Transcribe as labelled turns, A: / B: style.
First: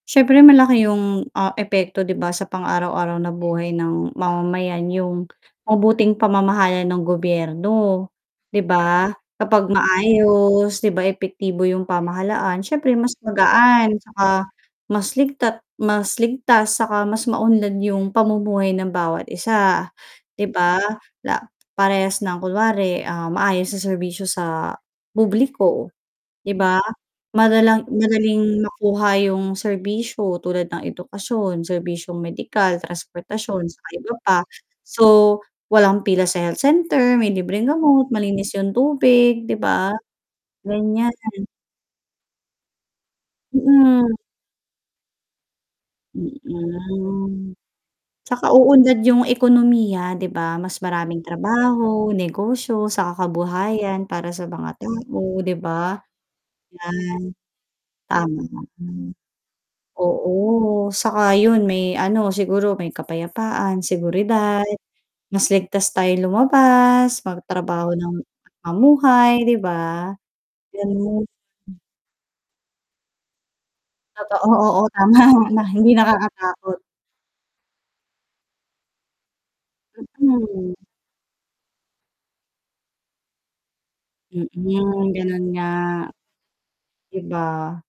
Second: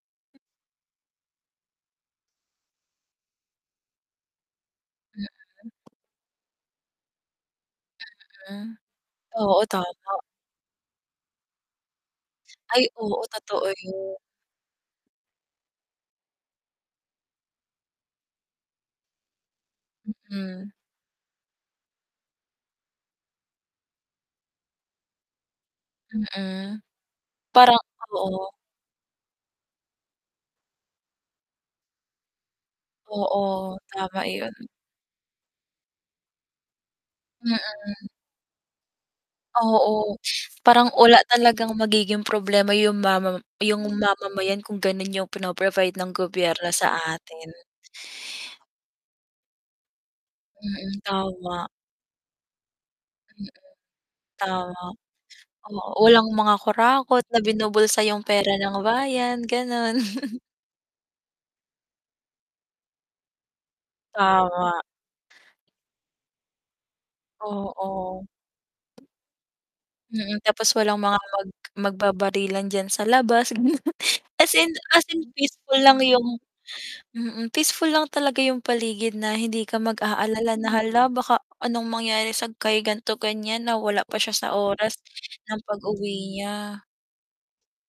A: Siyempre malaki 'yung, ah, epekto 'di ba sa pang-araw-araw na buhay ng mamamayan
B: Mm.
A: 'yung mabuting pamamahala ng gobyerno, 'di
B: Mm.
A: ba?
B: Oo
A: Kapag
B: tama.
A: maayos 'di ba, epektibo 'yung pamahalaan
B: Ay,
A: siyempre mas
B: oo, totoo
A: magaan
B: 'yon.
A: tsaka mas ligta mas ligtas saka mas maunlad 'yung pamumuhay ng bawat isa, 'di
B: Mm.
A: ba? La parehas ng kunyari, ah, maayos na serbisyo sa publiko, di ba,
B: Mm, parang
A: madalang
B: oo
A: madaling makuha 'yung serbisyo tulad ng edukasyon, serbisyong medikal, transportasyon,
B: Oo,
A: saka iba
B: tama
A: pa,
B: 'yon.
A: so, walang pila sa health center, may libreng
B: Mm.
A: gamot, malinis 'yung tubig di ba,
B: Oo, parang
A: ganiyan.
B: wala talagang magiging problema 'yung mama 'yung
A: Mm.
B: mamamayan kung gano'n 'yung pino-provide ng gobyerno sa atin.
A: Mm. Tsaka uunlad 'yung ekonomiya 'di ba, mas
B: Mm,
A: maraming
B: tama.
A: trabaho, negosyo, saka
B: Mm,
A: kabuhayan para sa mga
B: tama.
A: tao, 'di
B: Oo,
A: ba?
B: walang mga kurakot na binubulsa
A: Yan,
B: 'yung
A: tama,
B: pera ng
A: hmm.
B: bayan gano'n.
A: Oo, saka 'yun may ano siguro may kapayapaan, seguridad,
B: Tama.
A: mas ligtas tayong lumabas, magtrabaho ng
B: Oo.
A: mamuhay, di ba?
B: Mm, tapos walang mga
A: Ganun.
B: mag magbabarilan diyan sa labas
A: Totoo.
B: as in
A: Oo,
B: as
A: tama
B: in
A: na
B: peaceful
A: hindi
B: lang 'yung
A: nakakatakot.
B: mm, peaceful lang talaga 'yung paligid na hindi ka mag-aalala na,
A: Mm.
B: "Hala baka anong mangyari sa kay gan'to, ganiyan na wala pa siya sa oras
A: Mm, gano'n
B: ng
A: nga,
B: pag-uwi niya."
A: di ba?